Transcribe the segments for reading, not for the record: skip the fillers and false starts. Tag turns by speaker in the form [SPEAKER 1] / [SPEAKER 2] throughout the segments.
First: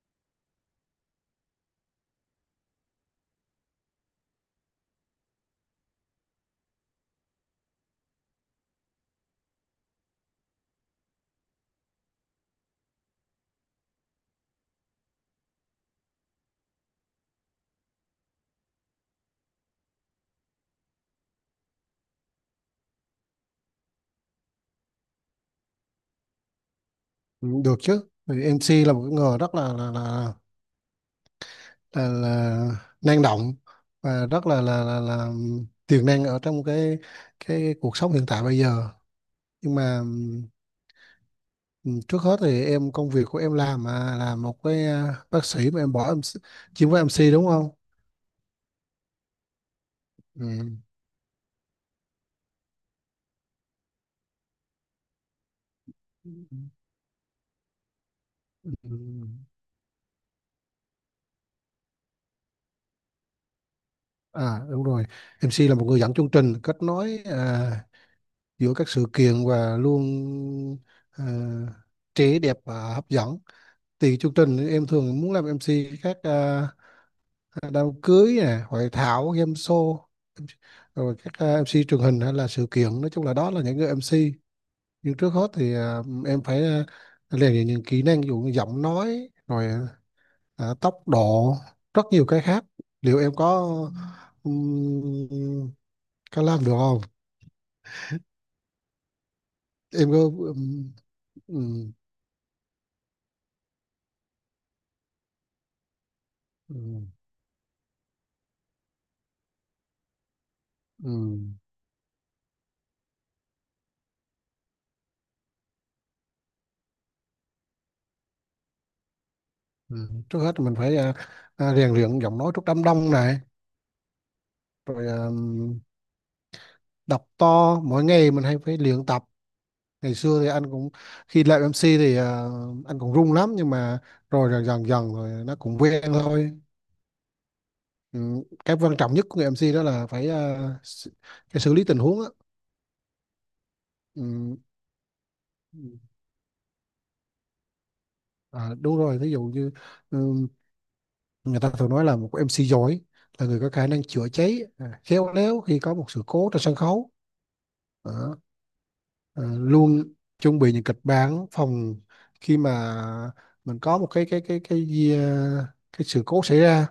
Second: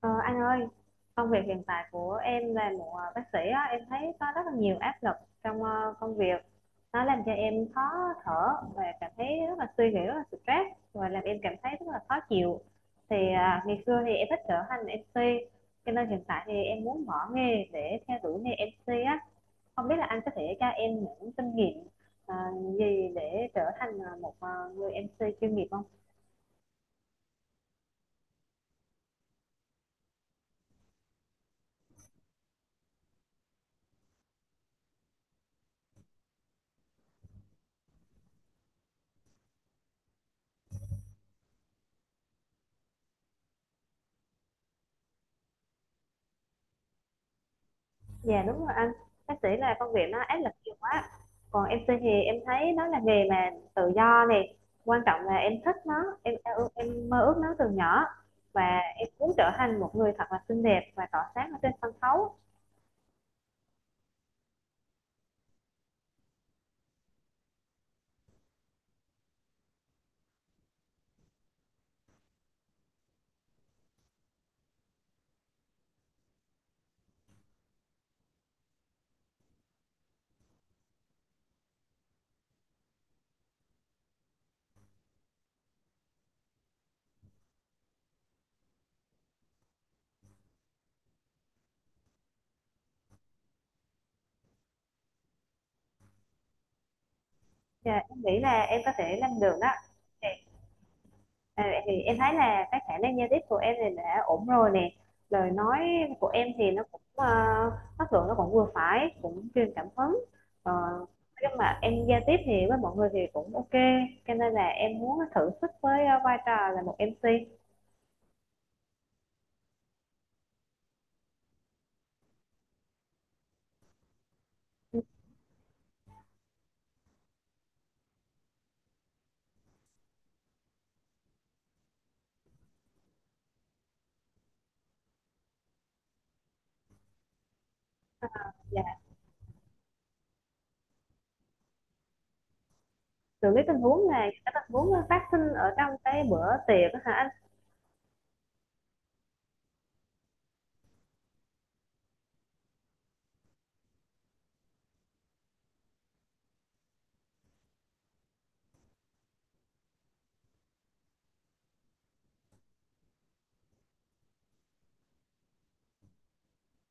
[SPEAKER 1] Ờ, anh ơi, công việc hiện tại của em là một bác sĩ á, em thấy có rất là nhiều áp lực trong công việc. Nó làm cho em khó thở và cảm thấy rất là suy nghĩ, rất là stress và làm em cảm thấy rất là khó chịu. Thì ngày xưa thì em thích trở thành MC, cho nên hiện tại thì em muốn bỏ nghề để theo đuổi nghề MC á. Không biết là anh có thể cho em những kinh nghiệm ờ, gì để trở thành một người MC chuyên nghiệp không?
[SPEAKER 2] Ừ, được chứ. Vì MC là một cái người rất là là, là năng động và rất là tiềm năng ở trong cái cuộc sống hiện tại bây giờ, nhưng mà ừ, trước hết thì em, công việc của em làm mà là một bác sĩ, mà em bỏ em chuyên với MC đúng không?
[SPEAKER 1] Dạ đúng rồi anh, bác sĩ là công việc nó áp lực nhiều
[SPEAKER 2] Ừ.
[SPEAKER 1] quá. Còn em MC thì em thấy nó là nghề mà tự do này, quan trọng là em thích nó, em mơ ước nó từ nhỏ và
[SPEAKER 2] Ừ.
[SPEAKER 1] em muốn trở thành một người thật là xinh đẹp và tỏa sáng ở trên sân khấu.
[SPEAKER 2] Đúng rồi, MC là một người dẫn chương trình kết nối giữa các sự kiện, và luôn à, trẻ đẹp và hấp dẫn. Thì chương trình thì em thường muốn làm em MC các đám cưới nè, hội thảo, game show, rồi các MC truyền hình hay là sự kiện, nói chung là đó là những người em MC. Nhưng trước hết thì em phải rèn luyện những kỹ năng, ví dụ như giọng nói, rồi tốc độ, rất nhiều cái khác. Liệu em um, có làm được không?
[SPEAKER 1] Dạ, em nghĩ là em có thể làm được đó.
[SPEAKER 2] Em có
[SPEAKER 1] À, vậy
[SPEAKER 2] ừm,
[SPEAKER 1] thì em thấy là cái khả năng giao tiếp của em thì đã ổn rồi nè, lời nói của em thì nó cũng
[SPEAKER 2] ừm,
[SPEAKER 1] chất lượng, nó cũng vừa phải, cũng truyền cảm hứng. Ờ,
[SPEAKER 2] ừm,
[SPEAKER 1] nhưng mà em giao tiếp thì với mọi người thì cũng ok, cho nên là em muốn thử sức với vai trò là một MC,
[SPEAKER 2] Trước hết thì mình phải rèn luyện giọng nói trước đám đông này, rồi đọc to mỗi ngày, mình hay phải luyện tập. Ngày xưa thì anh cũng, khi làm MC thì anh cũng run lắm, nhưng mà rồi dần dần dần rồi nó cũng quen thôi. Ừ. Cái
[SPEAKER 1] là
[SPEAKER 2] quan trọng nhất của người MC đó là phải s- cái xử lý tình huống á.
[SPEAKER 1] xử lý tình huống. Này, cái
[SPEAKER 2] Ừ.
[SPEAKER 1] tình huống nó phát sinh ở trong cái bữa tiệc á hả?
[SPEAKER 2] Đúng rồi, ví dụ như ừ, người ta thường nói là một MC giỏi là người có khả năng chữa cháy khéo léo khi có một sự cố trên sân khấu. Đó. Ờ, Luôn chuẩn bị những kịch bản phòng khi mà mình có một cái sự cố xảy ra.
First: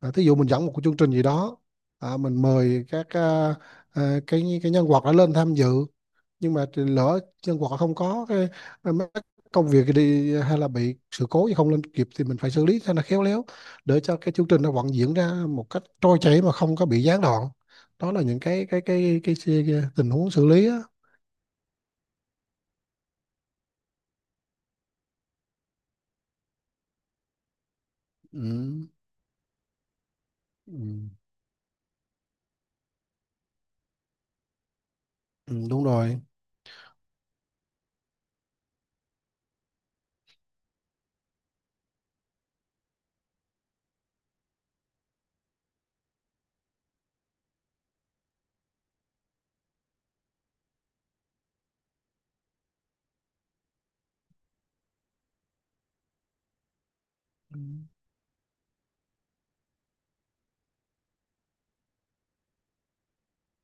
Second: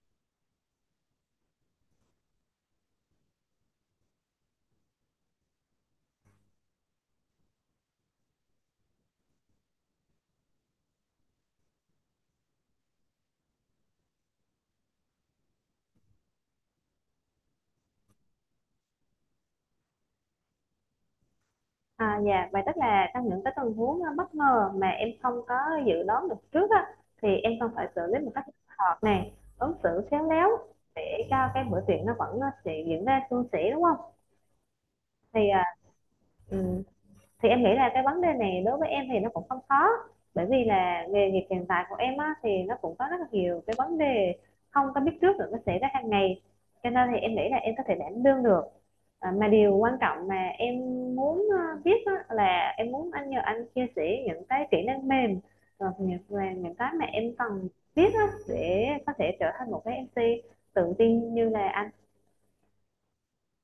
[SPEAKER 2] Thí dụ mình dẫn một cái chương trình gì đó, mình mời các cái nhân vật đã lên tham dự, nhưng mà thì lỡ nhân vật không có cái mấy cái công việc đi hay là bị sự cố gì không lên kịp thì mình phải xử lý cho nó khéo léo, để cho cái chương trình nó vẫn diễn ra một cách trôi chảy mà không có bị gián đoạn. Đó là những cái tình huống xử lý á.
[SPEAKER 1] À, dạ, vậy tức là trong những cái tình huống bất ngờ mà em không có dự đoán được trước á, thì em cần phải xử lý một cách thích
[SPEAKER 2] Ừ.
[SPEAKER 1] hợp này, ứng xử khéo léo
[SPEAKER 2] Ừ,
[SPEAKER 1] để cho cái bữa tiệc nó vẫn sẽ diễn ra suôn sẻ đúng không? Thì
[SPEAKER 2] ừ,
[SPEAKER 1] à,
[SPEAKER 2] đúng rồi.
[SPEAKER 1] ừm, thì em nghĩ là cái vấn đề này đối với em thì nó cũng không khó, bởi vì là nghề nghiệp hiện tại của em á, thì nó cũng có rất là nhiều cái vấn đề không có biết trước được, nó xảy ra hàng ngày, cho nên thì em nghĩ là em có thể đảm đương được. À, mà điều quan trọng mà em muốn biết á, là em muốn anh, nhờ anh chia sẻ những cái kỹ năng mềm và những cái mà em
[SPEAKER 2] Ừ.
[SPEAKER 1] cần biết á, để có thể trở thành một cái MC tự tin như là anh.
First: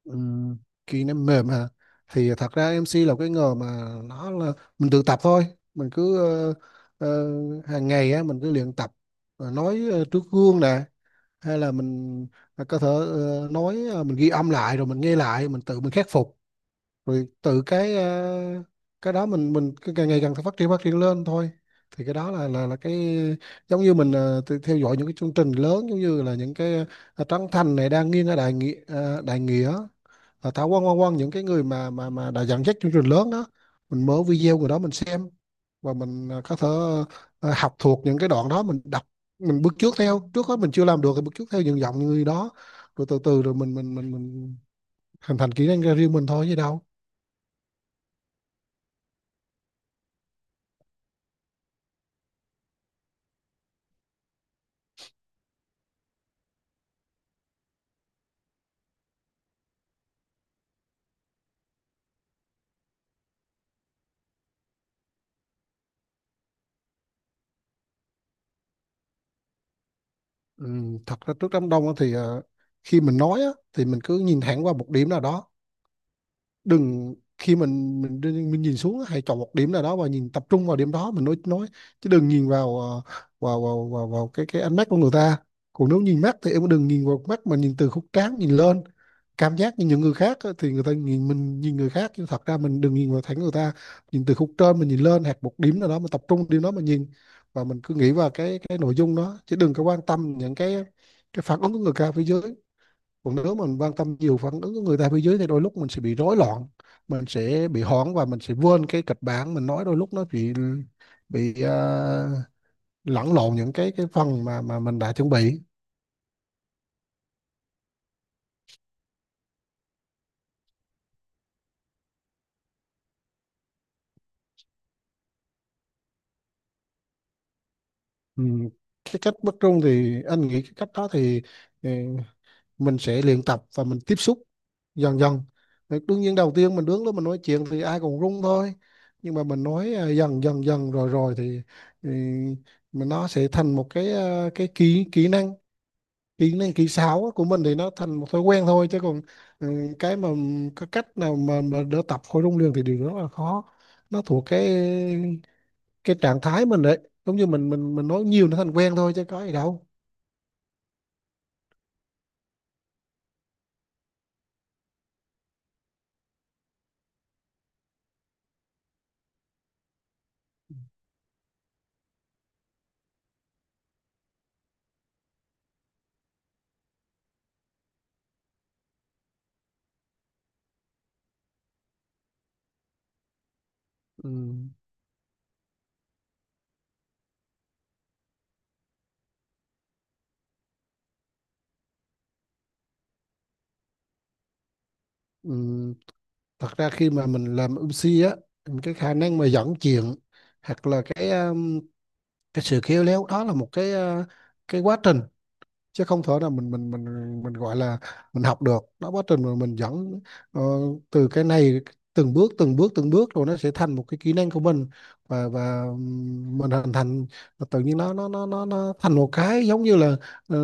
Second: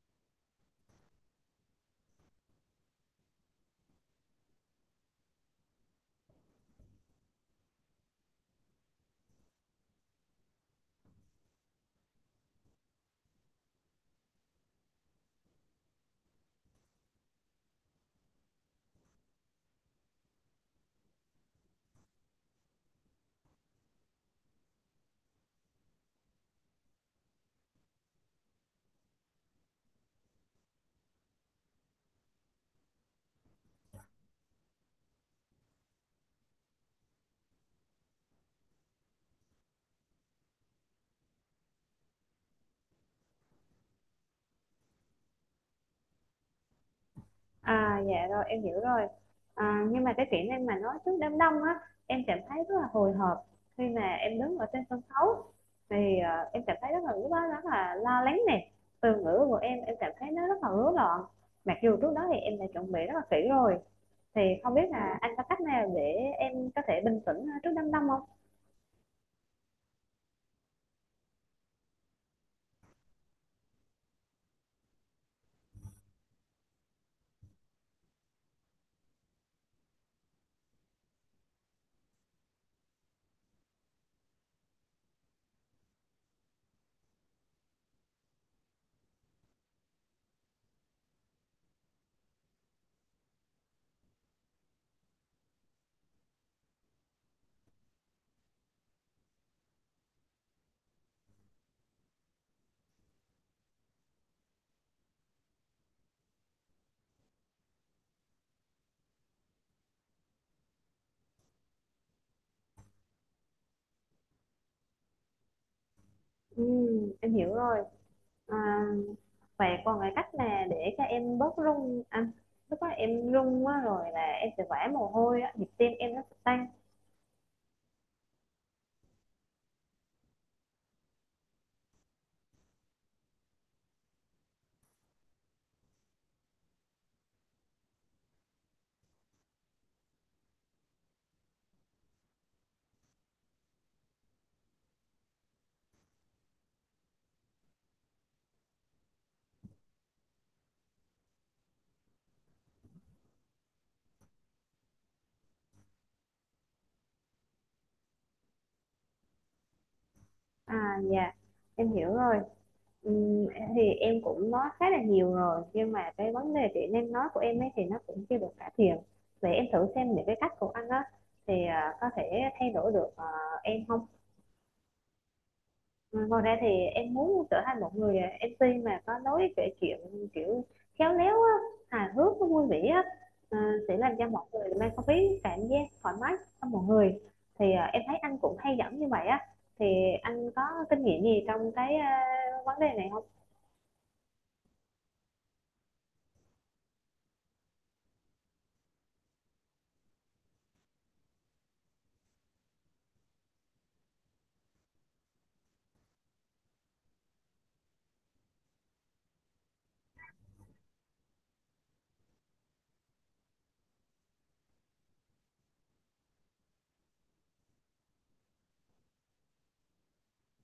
[SPEAKER 2] Ừ, khi nó mềm hả, thì thật ra em MC là cái nghề mà nó là mình tự tập thôi. Mình cứ ờ, hàng ngày á, mình cứ luyện tập. Rồi nói trước gương nè, hay là mình có thể nói, mình ghi âm lại rồi mình nghe lại, mình tự mình khắc phục, rồi tự cái đó mình cứ càng ngày càng phát triển lên thôi. Thì cái đó là cái giống như mình tự theo dõi những cái chương trình lớn, giống như là những cái Trấn Thành này, đang nghiêng ở đại nghĩa, đại nghĩa, Thảo Quang Quang Quang những cái người mà đã dẫn dắt chương trình lớn đó, mình mở video của đó mình xem và mình có thể học thuộc những cái đoạn đó mình đọc, mình bước trước theo, trước hết mình chưa làm được thì bước trước theo những giọng người đó, rồi từ từ rồi mình hình thành kỹ năng ra riêng mình thôi chứ đâu.
[SPEAKER 1] À dạ, rồi em hiểu rồi. À, nhưng mà cái kỹ năng mà nói trước đám đông á, em cảm thấy rất là hồi hộp. Khi mà em đứng ở trên sân khấu thì em cảm thấy rất là, lúc đó rất là lo lắng nè, từ ngữ của em cảm thấy nó rất là rối loạn, mặc dù trước đó thì em đã chuẩn bị rất là kỹ rồi. Thì không biết là anh có cách nào để em có thể bình tĩnh trước đám đông không?
[SPEAKER 2] Thật ra trước đám đông á thì khi mình nói á, thì mình cứ nhìn thẳng qua một điểm nào đó, đừng khi mình nhìn xuống, hãy chọn một điểm nào đó và nhìn tập trung vào điểm đó mình nói. Chứ đừng nhìn vào ờ, vào vào vào, vào cái ánh mắt của người ta. Còn nếu nhìn mắt thì em đừng nhìn vào mắt, mà nhìn từ khúc trán nhìn lên, cảm giác như những người khác á, thì người ta nhìn mình, nhìn người khác, nhưng thật ra mình đừng nhìn vào thẳng người ta, nhìn từ khúc trên mình nhìn lên, hoặc một điểm nào đó mình tập trung điểm đó mà nhìn. Và mình cứ nghĩ vào cái nội dung đó, chứ đừng có quan tâm những cái phản ứng của người ta phía dưới. Còn nếu mình quan tâm nhiều phản ứng của người ta phía dưới thì đôi lúc mình sẽ bị rối loạn, mình sẽ bị hoảng và mình sẽ quên cái kịch bản mình nói, đôi lúc nó bị lẫn lộn những cái phần mà mình đã chuẩn bị.
[SPEAKER 1] Em hiểu rồi. À, và còn cái cách là để cho em bớt run anh. Lúc đó em run quá rồi là em sẽ vã mồ hôi á, nhịp tim em nó sẽ tăng.
[SPEAKER 2] Ừ. Cái cách bất trung thì anh nghĩ cái cách đó thì, ừ, mình sẽ luyện tập và mình tiếp xúc dần dần. Thì đương nhiên đầu tiên mình đứng đó mình nói chuyện thì ai cũng run thôi, nhưng mà mình nói dần dần dần rồi rồi thì, thì mình nó sẽ thành một cái kỹ kỹ năng, kỹ năng kỹ xảo của mình thì nó thành một thói quen thôi, chứ còn ừ, cái mà cái cách nào mà đỡ tập khối rung liền thì điều đó là khó, nó thuộc cái trạng thái mình đấy, giống như mình nói nhiều nó thành quen thôi chứ có gì đâu.
[SPEAKER 1] À dạ, em hiểu rồi. Ừm, thì em cũng nói khá là nhiều rồi nhưng mà cái vấn đề chị năng nói của em ấy thì nó cũng chưa được cải thiện. Vậy em thử xem những cái cách của anh á, thì à, có thể thay đổi được à, em không? Ừ, ngoài ra thì em muốn trở thành một người à, MC mà có lối kể chuyện kiểu khéo léo á, hài hước, nó vui vẻ á, à, sẽ làm cho
[SPEAKER 2] Ừ.
[SPEAKER 1] mọi người mang không khí cảm giác thoải mái trong mọi người. Thì à, em thấy anh cũng hay dẫn như vậy á, thì anh có kinh nghiệm gì trong cái à, vấn đề này không?
[SPEAKER 2] Ừ. Thật ra khi mà mình làm MC á, cái khả năng mà dẫn chuyện hoặc là cái sự khéo léo đó là một cái quá trình, chứ không thể nào mình gọi là mình học được đó, quá trình mà mình dẫn ờ, từ cái này, từng bước từng bước từng bước rồi nó sẽ thành một cái kỹ năng của mình, và mình hình thành, và tự nhiên nó thành một cái giống như là ờ,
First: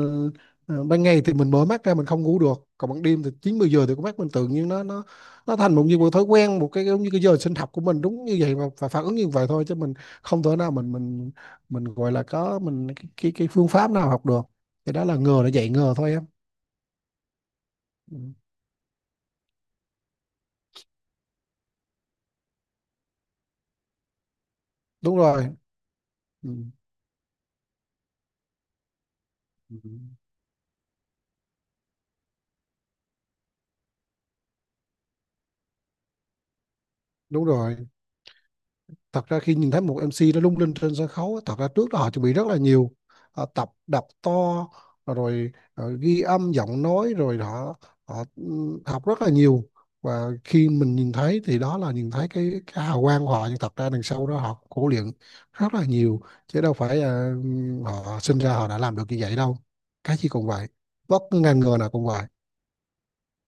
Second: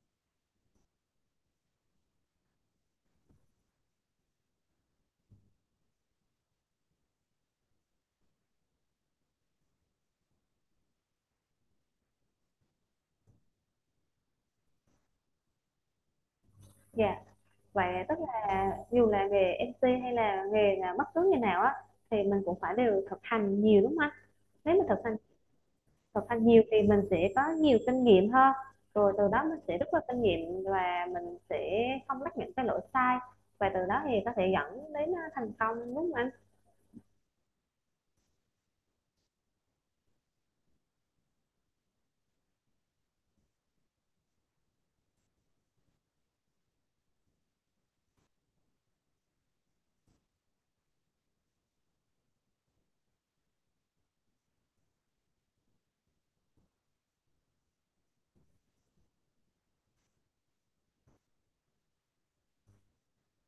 [SPEAKER 2] ban ngày thì mình mở mắt ra mình không ngủ được, còn ban đêm thì chín mười giờ thì con mắt mình tự nhiên nó thành một như một thói quen, một cái giống như cái giờ sinh học của mình đúng như vậy, và phản ứng như vậy thôi, chứ mình không thể nào mình gọi là có mình cái phương pháp nào học được, cái đó là ngờ nó dạy ngờ thôi em.
[SPEAKER 1] Dạ, vậy tức
[SPEAKER 2] Ừ,
[SPEAKER 1] là dù là nghề MC hay là nghề là bất cứ nghề nào á, thì mình cũng phải đều thực hành nhiều đúng không anh? Nếu mà
[SPEAKER 2] đúng rồi.
[SPEAKER 1] thực hành
[SPEAKER 2] ừ,
[SPEAKER 1] nhiều thì mình sẽ có nhiều kinh nghiệm hơn, rồi từ đó mình
[SPEAKER 2] ừ,
[SPEAKER 1] sẽ rút ra kinh nghiệm và mình sẽ không mắc những cái lỗi sai, và từ đó thì có thể dẫn đến thành công đúng không anh?
[SPEAKER 2] Đúng rồi, thật ra khi nhìn thấy một MC nó lung linh trên sân khấu á, thật ra trước đó họ chuẩn bị rất là nhiều. Họ tập đập to, rồi ghi âm giọng nói, rồi họ họ ừ, học rất là nhiều, và khi mình nhìn thấy thì đó là nhìn thấy cái hào quang của họ, nhưng thật ra đằng sau đó họ khổ luyện rất là nhiều, chứ đâu phải họ sinh ra họ đã làm được như vậy đâu, cái gì cũng vậy, bất cứ ngành nghề nào cũng vậy.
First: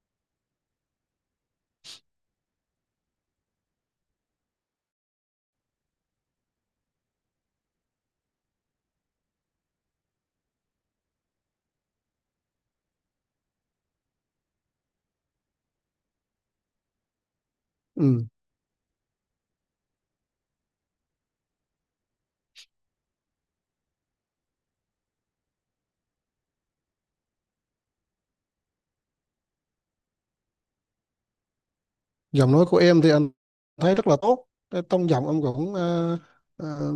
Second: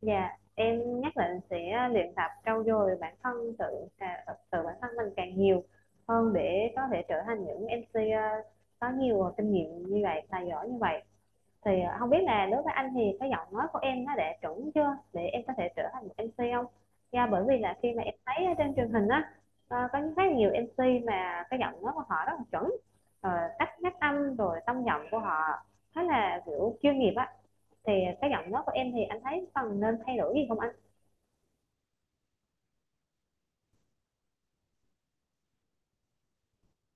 [SPEAKER 1] Dạ, em nhất định sẽ luyện tập trau dồi bản thân, tự bản thân mình càng nhiều hơn để có thể trở thành những MC có nhiều kinh nghiệm như vậy, tài giỏi như vậy. Thì không biết là đối với anh thì cái giọng nói của em nó đã chuẩn chưa để em có thể trở thành một MC không? Yeah, bởi vì là khi mà em
[SPEAKER 2] Ừ.
[SPEAKER 1] thấy ở trên truyền hình á, có rất là nhiều MC mà cái giọng nói của họ rất là chuẩn, ờ, cách phát âm rồi tông giọng của họ khá là, kiểu, chuyên nghiệp á, thì cái giọng nói của em thì anh thấy cần nên thay đổi gì không anh?
[SPEAKER 2] Giọng nói của em thì anh thấy rất là tốt, cái tông giọng em cũng ờ,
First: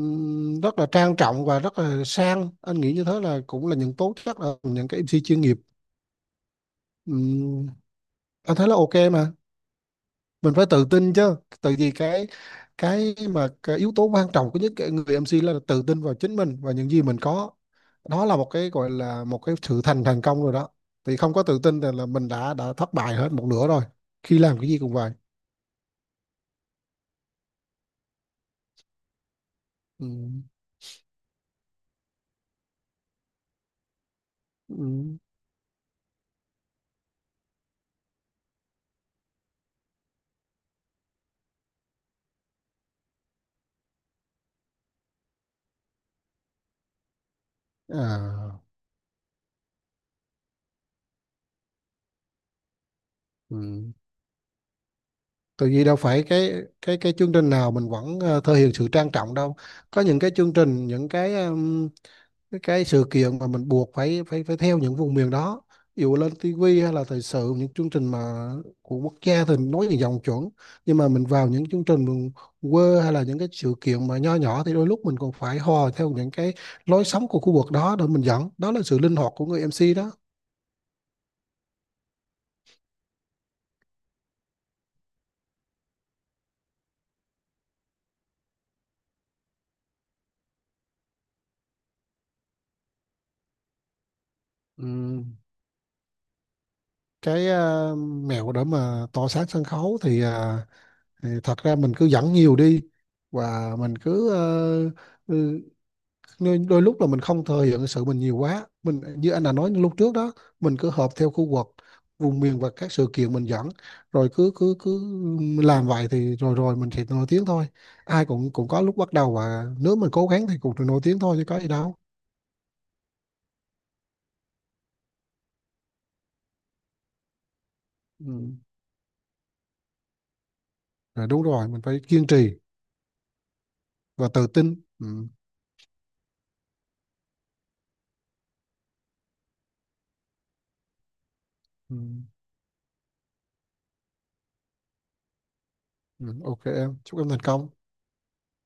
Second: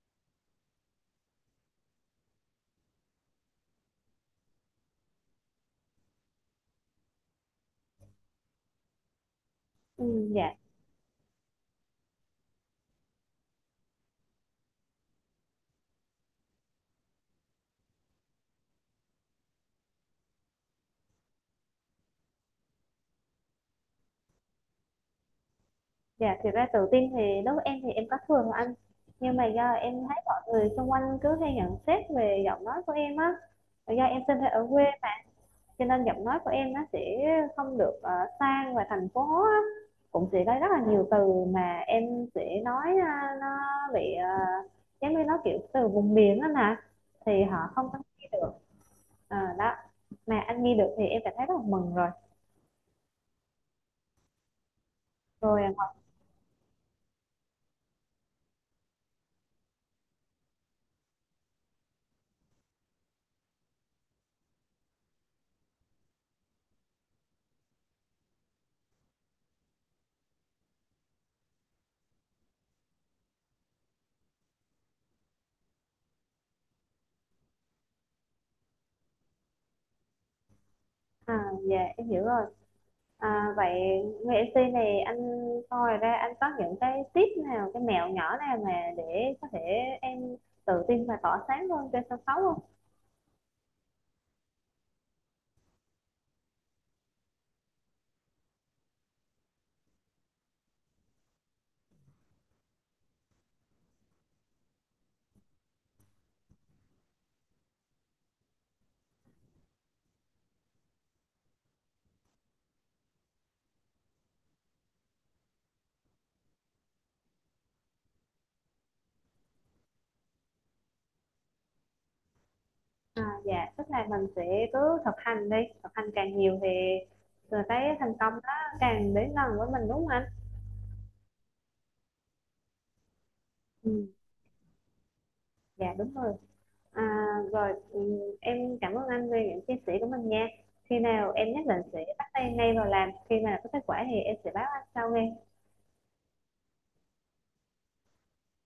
[SPEAKER 2] rất là trang trọng và rất là sang, anh nghĩ như thế là cũng là những tố chất, là những cái MC chuyên nghiệp. Ừm, anh thấy là ok mà,
[SPEAKER 1] Ừ,
[SPEAKER 2] mình phải tự tin chứ, tại vì cái mà cái yếu tố quan trọng của những cái người MC là tự tin vào chính mình và những gì mình có, đó là một cái gọi là một cái sự thành thành công rồi đó, thì không có tự tin thì là mình đã thất bại hết một nửa rồi, khi làm cái gì cũng vậy.
[SPEAKER 1] dạ, thì ra tự tin thì đối với em thì em có thừa rồi anh, nhưng mà do em thấy mọi
[SPEAKER 2] Ừm,
[SPEAKER 1] người xung quanh cứ hay nhận xét về giọng nói của em á, do em sinh ra ở quê,
[SPEAKER 2] ừm.
[SPEAKER 1] cho nên giọng nói của em nó sẽ không được sang và thành phố á. Cũng sẽ có rất là nhiều từ mà em sẽ nói nó bị giống như nó kiểu từ vùng miền đó nè, thì họ không có nghe được.
[SPEAKER 2] À.
[SPEAKER 1] Ờ, đó, mà anh nghe được thì em cảm thấy rất là mừng rồi.
[SPEAKER 2] Ừ.
[SPEAKER 1] Rồi
[SPEAKER 2] Tại vì đâu phải cái chương trình nào mình vẫn thể hiện sự trang trọng đâu. Có những cái chương trình, những cái sự kiện mà mình buộc phải phải phải theo những vùng miền đó. Ví dụ lên tivi hay là thời sự, những chương trình mà của quốc gia thì nói những dòng chuẩn. Nhưng mà mình vào những chương trình mình quê, hay là những cái sự kiện mà nho nhỏ thì đôi lúc mình còn phải hò theo những cái lối sống của khu vực đó để mình dẫn. Đó là sự linh hoạt của người MC đó.
[SPEAKER 1] à, dạ em hiểu rồi. À, vậy người MC này anh, coi ra anh có những cái tip nào, cái mẹo nhỏ nào mà để có thể em tự tin và tỏa sáng hơn trên sân khấu không?
[SPEAKER 2] Ừm, Cái mẹo để mà tỏ sáng sân khấu thì thật ra mình cứ dẫn nhiều đi, và mình cứ đôi lúc là mình không thừa hiện sự mình nhiều quá, mình như anh đã nói lúc trước đó, mình cứ hợp theo khu vực vùng miền và các sự kiện mình dẫn, rồi cứ cứ cứ làm vậy thì rồi rồi mình sẽ nổi tiếng thôi, ai cũng cũng có lúc bắt đầu, và nếu mình cố gắng thì cũng được nổi tiếng thôi chứ có gì đâu.
[SPEAKER 1] À, dạ, tức là mình sẽ cứ thực hành đi, thực hành càng nhiều thì rồi cái thành công đó
[SPEAKER 2] Ừ.
[SPEAKER 1] càng đến gần với mình đúng không anh?
[SPEAKER 2] Rồi đúng rồi, mình phải kiên trì
[SPEAKER 1] Ừ,
[SPEAKER 2] và tự tin. Ừ.
[SPEAKER 1] dạ đúng rồi. À, rồi ừ, em cảm ơn anh về những chia sẻ của mình nha. Khi nào em nhất định
[SPEAKER 2] Ừ.
[SPEAKER 1] sẽ bắt tay ngay vào làm, khi mà có kết quả thì em sẽ báo anh sau nghe.
[SPEAKER 2] Ừ. Ok, em chúc em thành công.